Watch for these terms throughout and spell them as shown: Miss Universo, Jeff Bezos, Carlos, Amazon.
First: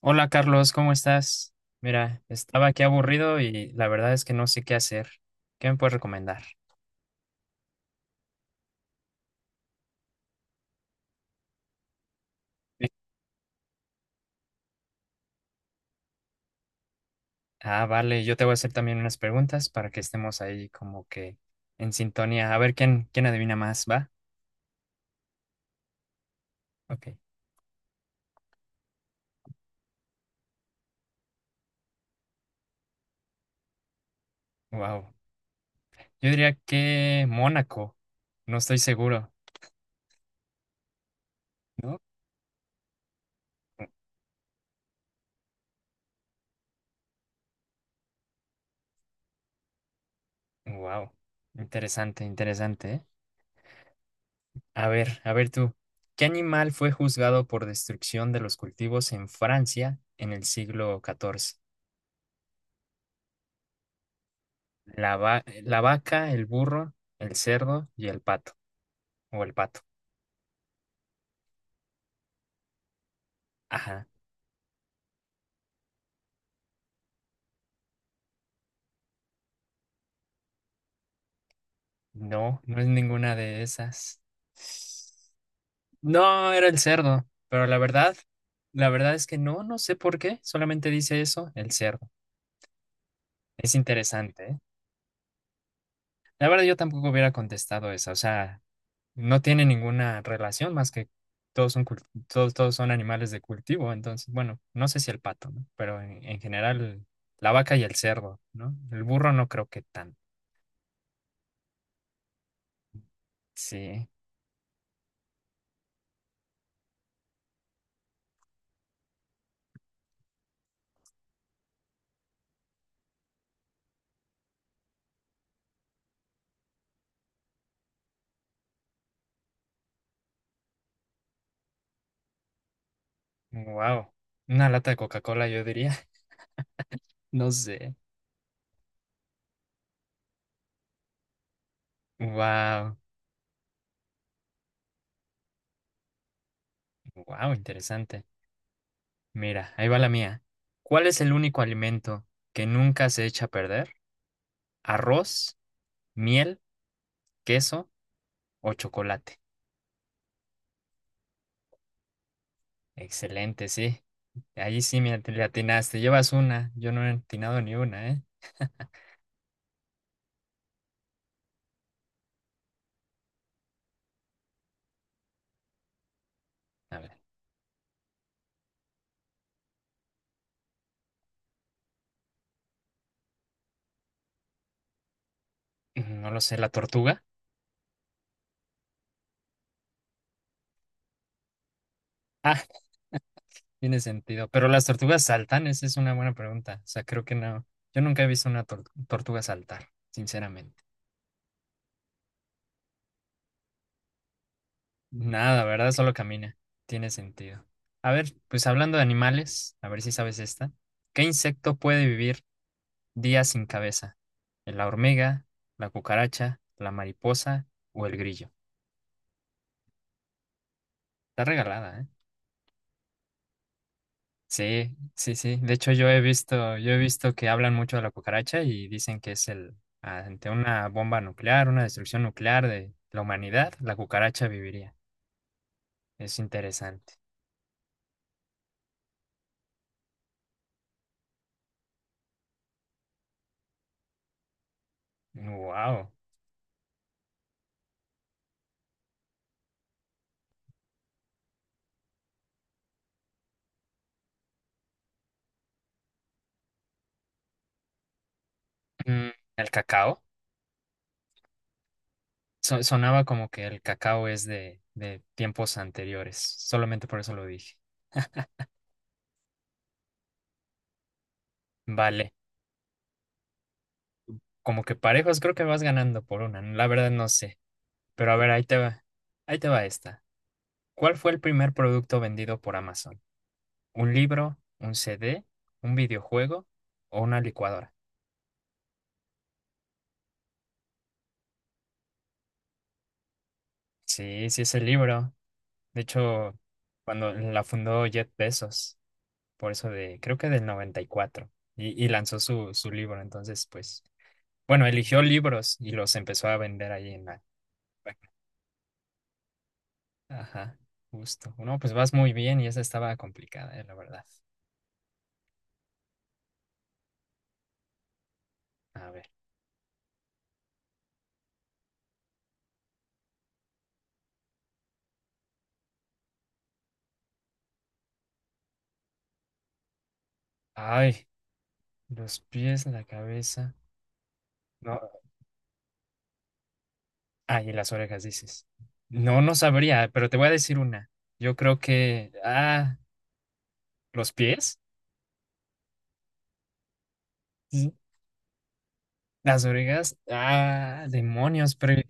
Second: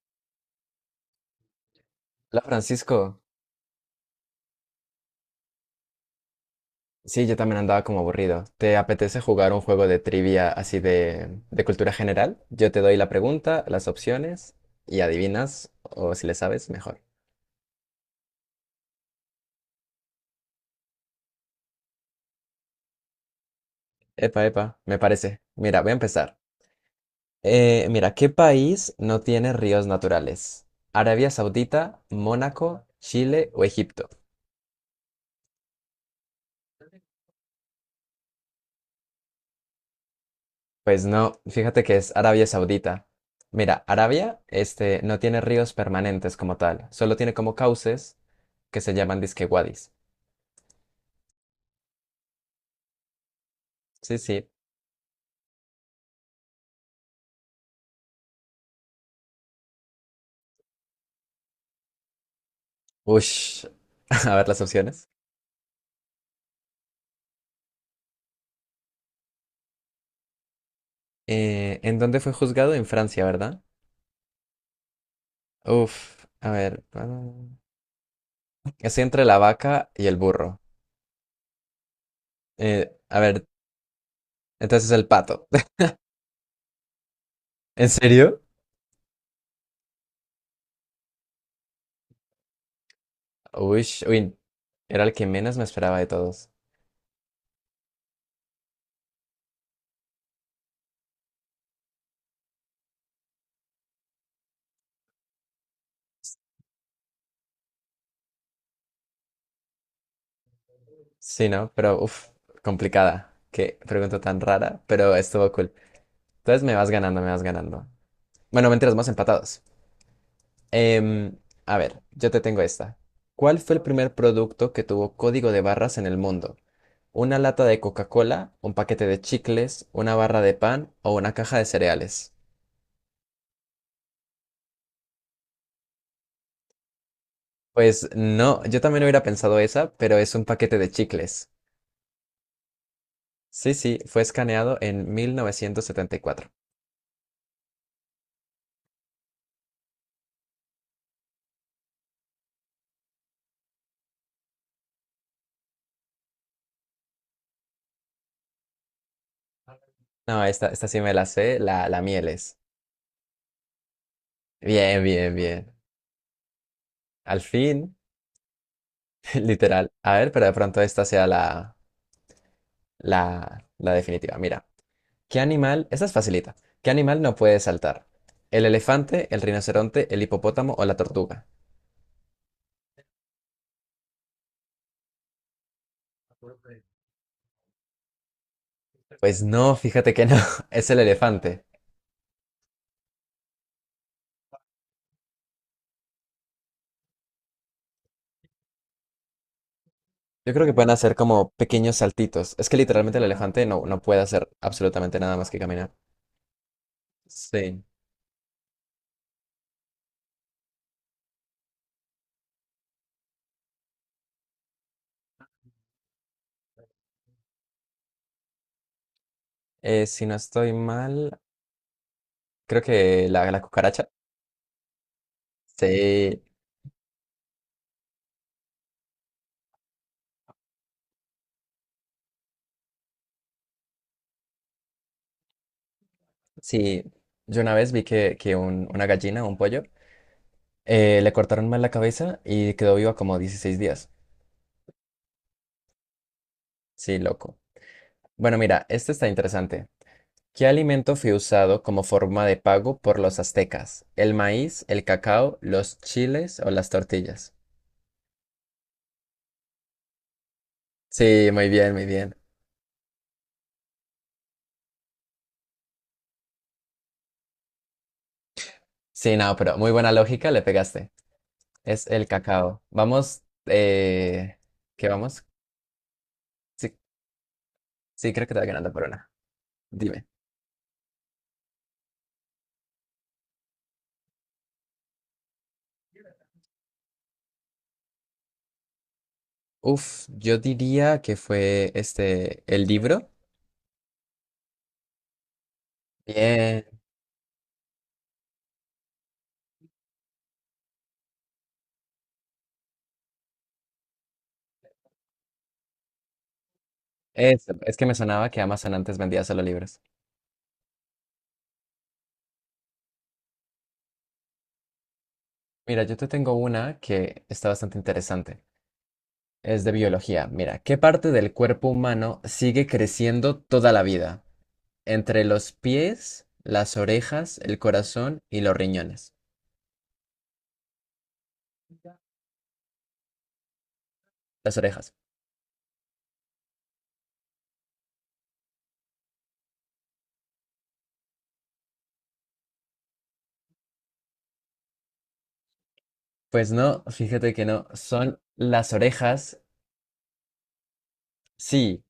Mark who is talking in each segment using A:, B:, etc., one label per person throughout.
A: Hola Carlos, ¿cómo estás? Mira,
B: Hola
A: estaba aquí
B: Francisco,
A: aburrido y la verdad es que no sé qué hacer. ¿Qué me puedes recomendar?
B: sí, yo también andaba como aburrido. ¿Te apetece jugar un juego de trivia así de cultura general? Yo te
A: Sí.
B: doy la pregunta, las opciones y adivinas, o si le sabes, mejor.
A: Ah, vale, yo te voy a hacer también unas preguntas para que estemos ahí como que en sintonía. A ver quién adivina más, ¿va?
B: Epa, epa, me parece. Mira, voy a empezar.
A: Ok.
B: Mira, ¿qué país no tiene ríos naturales? ¿Arabia Saudita, Mónaco, Chile o Egipto?
A: Wow. Yo diría que Mónaco. No estoy seguro.
B: Pues no, fíjate que
A: ¿No?
B: es Arabia Saudita. Mira, Arabia, este, no tiene ríos permanentes como tal, solo tiene como cauces que se llaman disque wadis.
A: Wow. Interesante, interesante, ¿eh?
B: Sí, sí.
A: A ver tú. ¿Qué animal fue juzgado por destrucción de los cultivos en Francia en el siglo XIV?
B: Ush, a ver las opciones.
A: La vaca, el burro, el cerdo y el pato. O el pato.
B: ¿En dónde fue juzgado? En Francia, ¿verdad?
A: Ajá.
B: Uf, a ver. Es entre la vaca y el burro.
A: No, no es
B: A
A: ninguna
B: ver,
A: de esas.
B: entonces el pato.
A: No, era el cerdo. Pero la
B: ¿En
A: verdad,
B: serio?
A: la verdad es que no, no sé por qué. Solamente dice eso, el cerdo. Es
B: Ush, uy,
A: interesante, ¿eh?
B: era el que menos me esperaba de
A: La
B: todos.
A: verdad, yo tampoco hubiera contestado esa. O sea, no tiene ninguna relación más que todos son animales de cultivo. Entonces, bueno, no sé si el pato, ¿no? Pero en general, la vaca y el cerdo, ¿no? El burro no creo que tanto.
B: Sí, ¿no? Pero, uf, complicada. Qué
A: Sí,
B: pregunta tan rara, pero estuvo cool. Entonces me vas ganando, me vas ganando. Bueno, mentiras, más empatados. Em, a ver, yo te tengo esta. ¿Cuál fue el primer producto que tuvo código de barras en el mundo? ¿Una lata de Coca-Cola, un paquete de chicles, una barra de pan o una caja de cereales?
A: wow. Una lata de Coca-Cola, yo diría. No sé.
B: Pues no, yo también hubiera pensado esa, pero es un paquete de chicles.
A: Wow,
B: Sí, sí, fue escaneado en 1974.
A: wow, interesante. Mira, ahí va la mía. ¿Cuál es el único alimento que nunca se echa a perder? ¿Arroz, miel, queso o chocolate?
B: No, esta sí me la sé, la mieles.
A: Excelente, sí. Ahí sí
B: Bien,
A: me at-
B: bien,
A: le
B: bien.
A: atinaste. Llevas una. Yo no he
B: Al
A: atinado ni
B: fin,
A: una, ¿eh?
B: literal. A ver, pero de pronto esta sea la, la definitiva. Mira, ¿qué animal? Esta es facilita. ¿Qué
A: A ver,
B: animal no puede saltar? ¿El elefante, el rinoceronte, el hipopótamo o la tortuga?
A: no lo sé, la tortuga.
B: Pues no, fíjate que no, es el elefante.
A: Tiene sentido. Pero las tortugas saltan, esa es una buena pregunta. O sea, creo que no. Yo nunca he visto una tortuga saltar,
B: Yo creo que
A: sinceramente.
B: pueden hacer como pequeños saltitos. Es que literalmente el elefante no puede hacer absolutamente nada más que
A: Nada, ¿verdad?
B: caminar.
A: Solo camina. Tiene sentido.
B: Sí.
A: A ver, pues hablando de animales, a ver si sabes esta. ¿Qué insecto puede vivir días sin cabeza? ¿La hormiga, la cucaracha, la mariposa o el grillo?
B: Si no estoy mal,
A: Está regalada, ¿eh?
B: creo que la cucaracha.
A: Sí, sí, sí. De hecho, yo he
B: Sí,
A: visto, yo he visto que hablan mucho de la cucaracha y dicen que es el, ante una bomba nuclear, una destrucción nuclear de la humanidad, la cucaracha viviría. Es
B: sí.
A: interesante.
B: Yo una vez vi que un- una gallina, un pollo, le cortaron mal la cabeza y quedó viva como 16 días.
A: Wow.
B: Sí, loco. Bueno, mira, este está interesante. ¿Qué alimento fue usado como forma de pago por los aztecas? ¿El maíz, el cacao, los chiles o las tortillas?
A: El cacao.
B: Sí, muy bien, muy bien.
A: Sonaba como que el cacao es de tiempos anteriores. Solamente por eso lo dije.
B: Sí, no, pero muy buena lógica, le pegaste. Es el
A: Vale.
B: cacao. Vamos,
A: Como que
B: ¿qué
A: parejos,
B: vamos?
A: creo que vas ganando por una. La
B: Sí,
A: verdad no sé. Pero
B: sí,
A: a
B: creo
A: ver,
B: que te
A: ahí
B: va
A: te
B: ganando
A: va.
B: por una.
A: Ahí te va esta.
B: Dime.
A: ¿Cuál fue el primer producto vendido por Amazon? ¿Un libro, un CD, un videojuego o una licuadora?
B: Uf, yo diría que fue este, el libro.
A: Sí, sí es el libro. De hecho,
B: Bien,
A: cuando la fundó Jeff Bezos, por eso de, creo que del 94, y, cuatro, y lanzó su libro. Entonces, pues, bueno, eligió libros y los empezó a vender ahí en la...
B: eso. Es que me sonaba que Amazon antes vendía solo libros.
A: Ajá, justo. No, pues vas muy bien y esa estaba complicada, la verdad.
B: Mira, yo te tengo una que está bastante interesante.
A: A ver.
B: Es de biología. Mira, ¿qué parte del cuerpo humano sigue creciendo toda la vida? Entre los pies, las orejas, el corazón y los riñones.
A: Ay, los pies, la cabeza.
B: Las orejas.
A: No. Ay, las orejas, dices. No, no sabría, pero te voy a decir una. Yo creo que, ah, los pies.
B: Pues no, fíjate que no,
A: Sí.
B: son las orejas.
A: Las orejas, ah, demonios, pero
B: Sí,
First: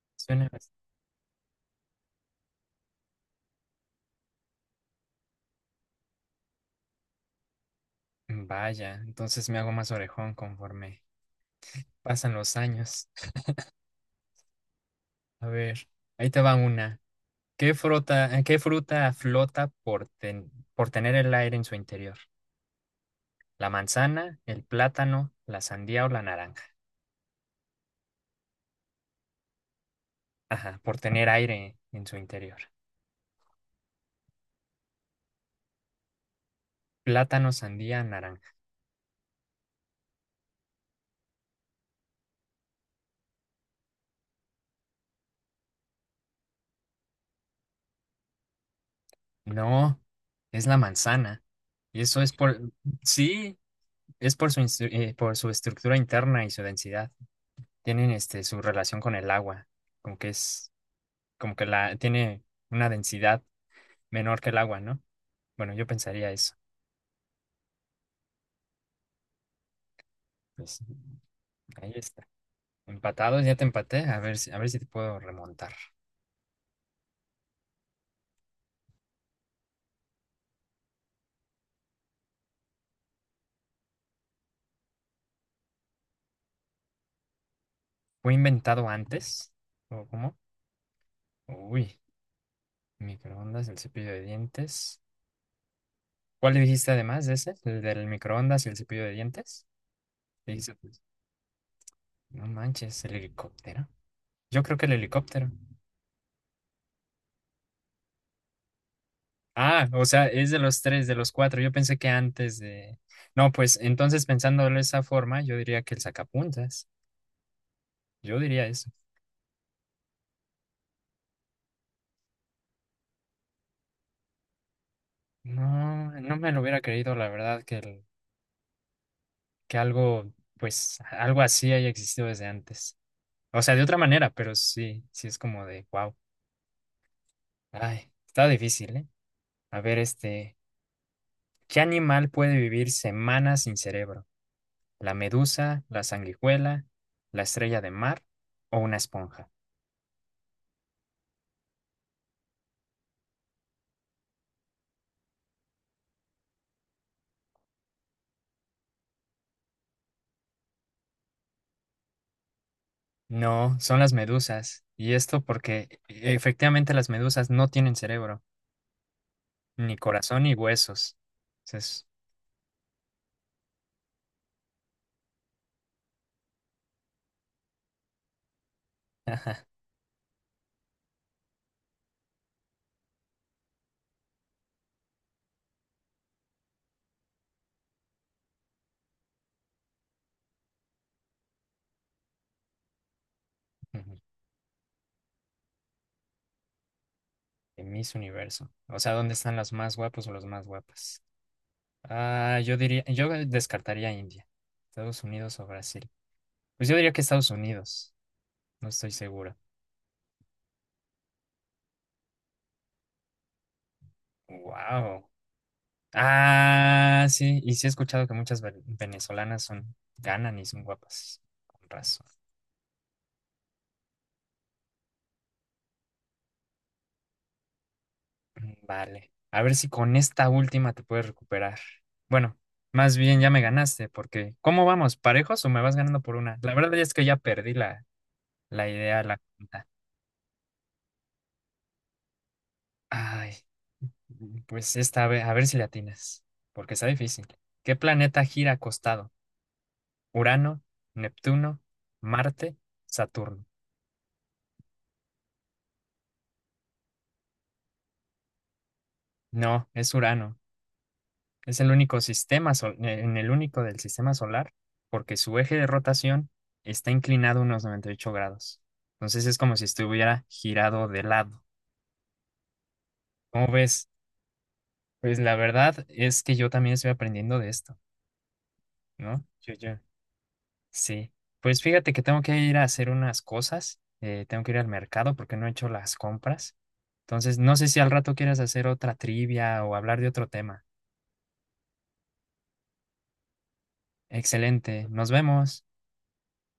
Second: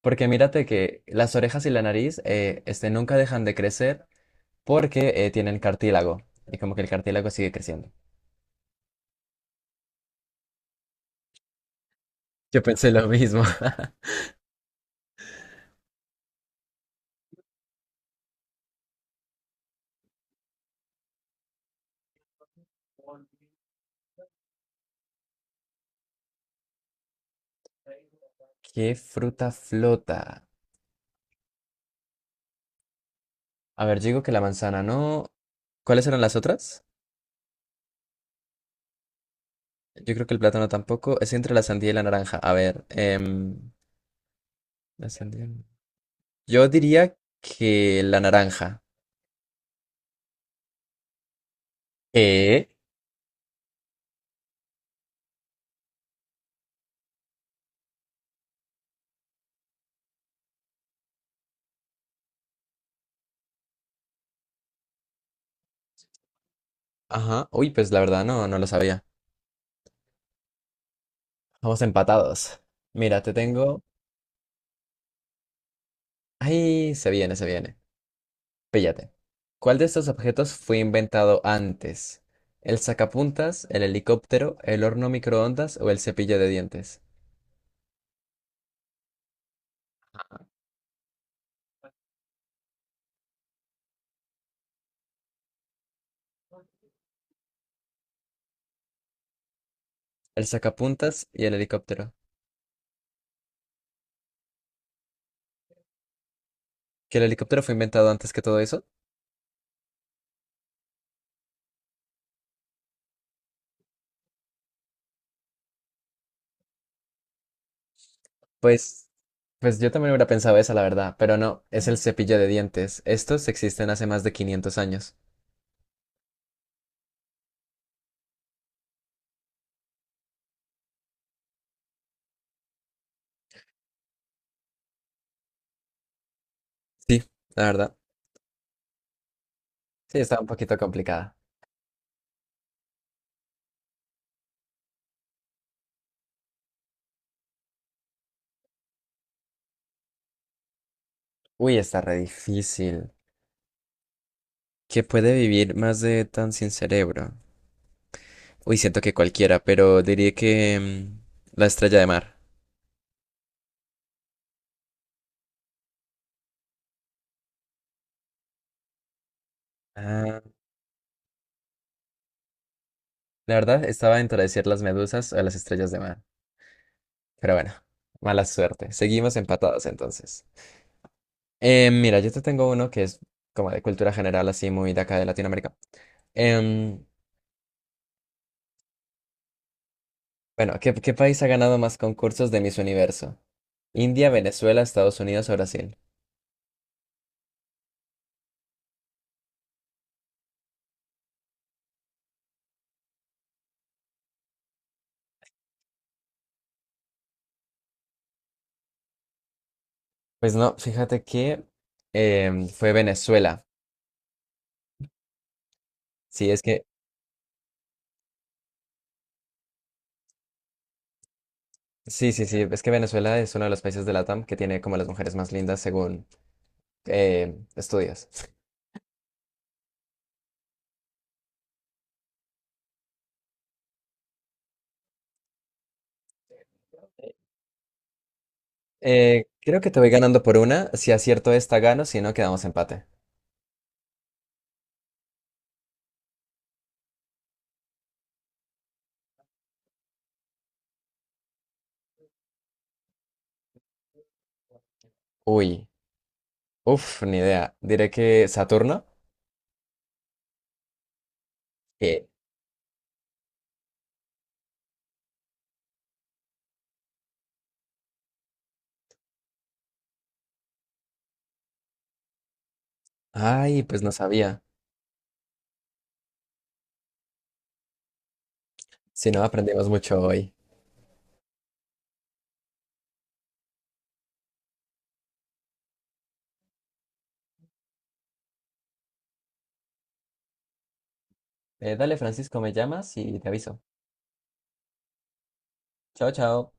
B: porque
A: suena.
B: mírate que las orejas y la nariz este, nunca dejan de crecer porque tienen cartílago. Y como que el cartílago sigue creciendo.
A: Vaya, entonces me hago más orejón conforme pasan los
B: Yo pensé
A: años.
B: lo mismo.
A: A ver, ahí te va una. ¿Qué fruta flota por tener el aire en su interior? ¿La manzana, el plátano, la sandía o la naranja?
B: ¿Qué fruta flota?
A: Ajá, por tener aire en su interior.
B: A ver, yo digo que la manzana no. ¿Cuáles eran las otras?
A: Plátano, sandía, naranja.
B: Yo creo que el plátano tampoco. Es entre la sandía y la naranja. A ver, la sandía. No. Yo diría que la naranja.
A: No, es la manzana. Y eso es por,
B: ¿Qué?
A: sí, es por su, instru- por su estructura interna y su densidad. Tienen su relación con el agua, como que es, como que la, tiene una densidad menor que el agua, ¿no? Bueno, yo pensaría eso.
B: Ajá. Uy, pues la verdad no, no lo sabía.
A: Pues
B: Vamos
A: ahí está.
B: empatados. Mira, te
A: Empatados, ya te
B: tengo.
A: empaté, a ver si te puedo remontar.
B: Ay, se viene, se viene. Píllate. ¿Cuál de estos objetos fue inventado antes? ¿El sacapuntas, el helicóptero, el horno microondas o el cepillo de dientes?
A: ¿Fue inventado antes? ¿O cómo? Uy, microondas, el cepillo de dientes. ¿Cuál dijiste además de ese? ¿El del microondas y el cepillo de dientes?
B: El
A: Dijiste.
B: sacapuntas y el helicóptero.
A: No manches, el helicóptero. Yo creo que el helicóptero.
B: Que el helicóptero fue inventado antes que todo eso,
A: Ah, o sea, es de los tres, de los cuatro. Yo pensé que antes de... No, pues entonces pensándolo de esa forma, yo diría que el sacapuntas. Yo diría eso.
B: pues, pues yo también hubiera pensado esa, la verdad, pero no, es el cepillo de dientes. Estos existen hace más de 500 años.
A: No, no me lo hubiera creído, la verdad, que algo, pues, algo así haya existido desde antes. O sea, de otra manera, pero sí, sí es como de, wow.
B: Sí, la verdad.
A: Ay, está difícil, ¿eh? A ver,
B: Sí, está un poquito complicada.
A: ¿qué animal puede vivir semanas sin cerebro? ¿La medusa, la sanguijuela, la estrella de mar o una esponja?
B: Uy, está re difícil. ¿Qué puede vivir más de tan sin cerebro? Uy, siento que cualquiera, pero diría que mm, la estrella de mar.
A: No, son las medusas. Y esto porque efectivamente las medusas no tienen cerebro, ni
B: Ah,
A: corazón ni huesos. Entonces,
B: la verdad, estaba entre decir las medusas o las estrellas de mar. Pero bueno, mala suerte. Seguimos
A: ajá,
B: empatados entonces. Mira, yo te tengo uno que es como de cultura general, así muy de acá de Latinoamérica. Em, bueno, ¿qué país ha ganado más concursos de Miss Universo? ¿India, Venezuela, Estados Unidos o Brasil?
A: de Miss Universo. O sea, ¿dónde están los más guapos o los más guapas? Ah, yo diría, yo descartaría India, Estados Unidos o Brasil. Pues yo diría que Estados Unidos, no estoy segura.
B: Pues no, fíjate que fue Venezuela.
A: Wow.
B: Sí, es que,
A: Ah, sí, y sí he escuchado que muchas venezolanas son, ganan y son guapas, con razón.
B: sí, sí, sí, es que Venezuela es uno de los países de LATAM que tiene como las mujeres más lindas según estudios.
A: Mm, vale, a ver si con esta última te puedes recuperar. Bueno, más bien ya me ganaste, porque ¿cómo vamos? ¿Parejos o me vas ganando por una? La verdad es que ya perdí la idea, la
B: Creo
A: cuenta.
B: que te voy ganando por una. Si acierto esta, gano, si no, quedamos empate.
A: Ay, pues esta vez a ver si le atinas, porque está difícil. ¿Qué planeta gira acostado? ¿Urano, Neptuno, Marte, Saturno?
B: Uy, uff, ni idea. Diré que Saturno.
A: No, es Urano. Es el único del sistema solar, porque su eje de rotación está inclinado unos 98 grados. Entonces es como si estuviera girado de lado. ¿Cómo
B: Ay, pues
A: ves?
B: no sabía.
A: Pues la verdad es que yo también estoy aprendiendo de esto,
B: Si no,
A: ¿no? Yo,
B: aprendimos
A: yo.
B: mucho hoy.
A: Sí. Pues fíjate que tengo que ir a hacer unas cosas. Tengo que ir al mercado porque no he hecho las compras. Entonces, no sé si al rato quieras hacer otra trivia o hablar de otro tema.
B: Dale, Francisco, me llamas y te aviso.
A: Excelente. Nos vemos.
B: Chao, chao.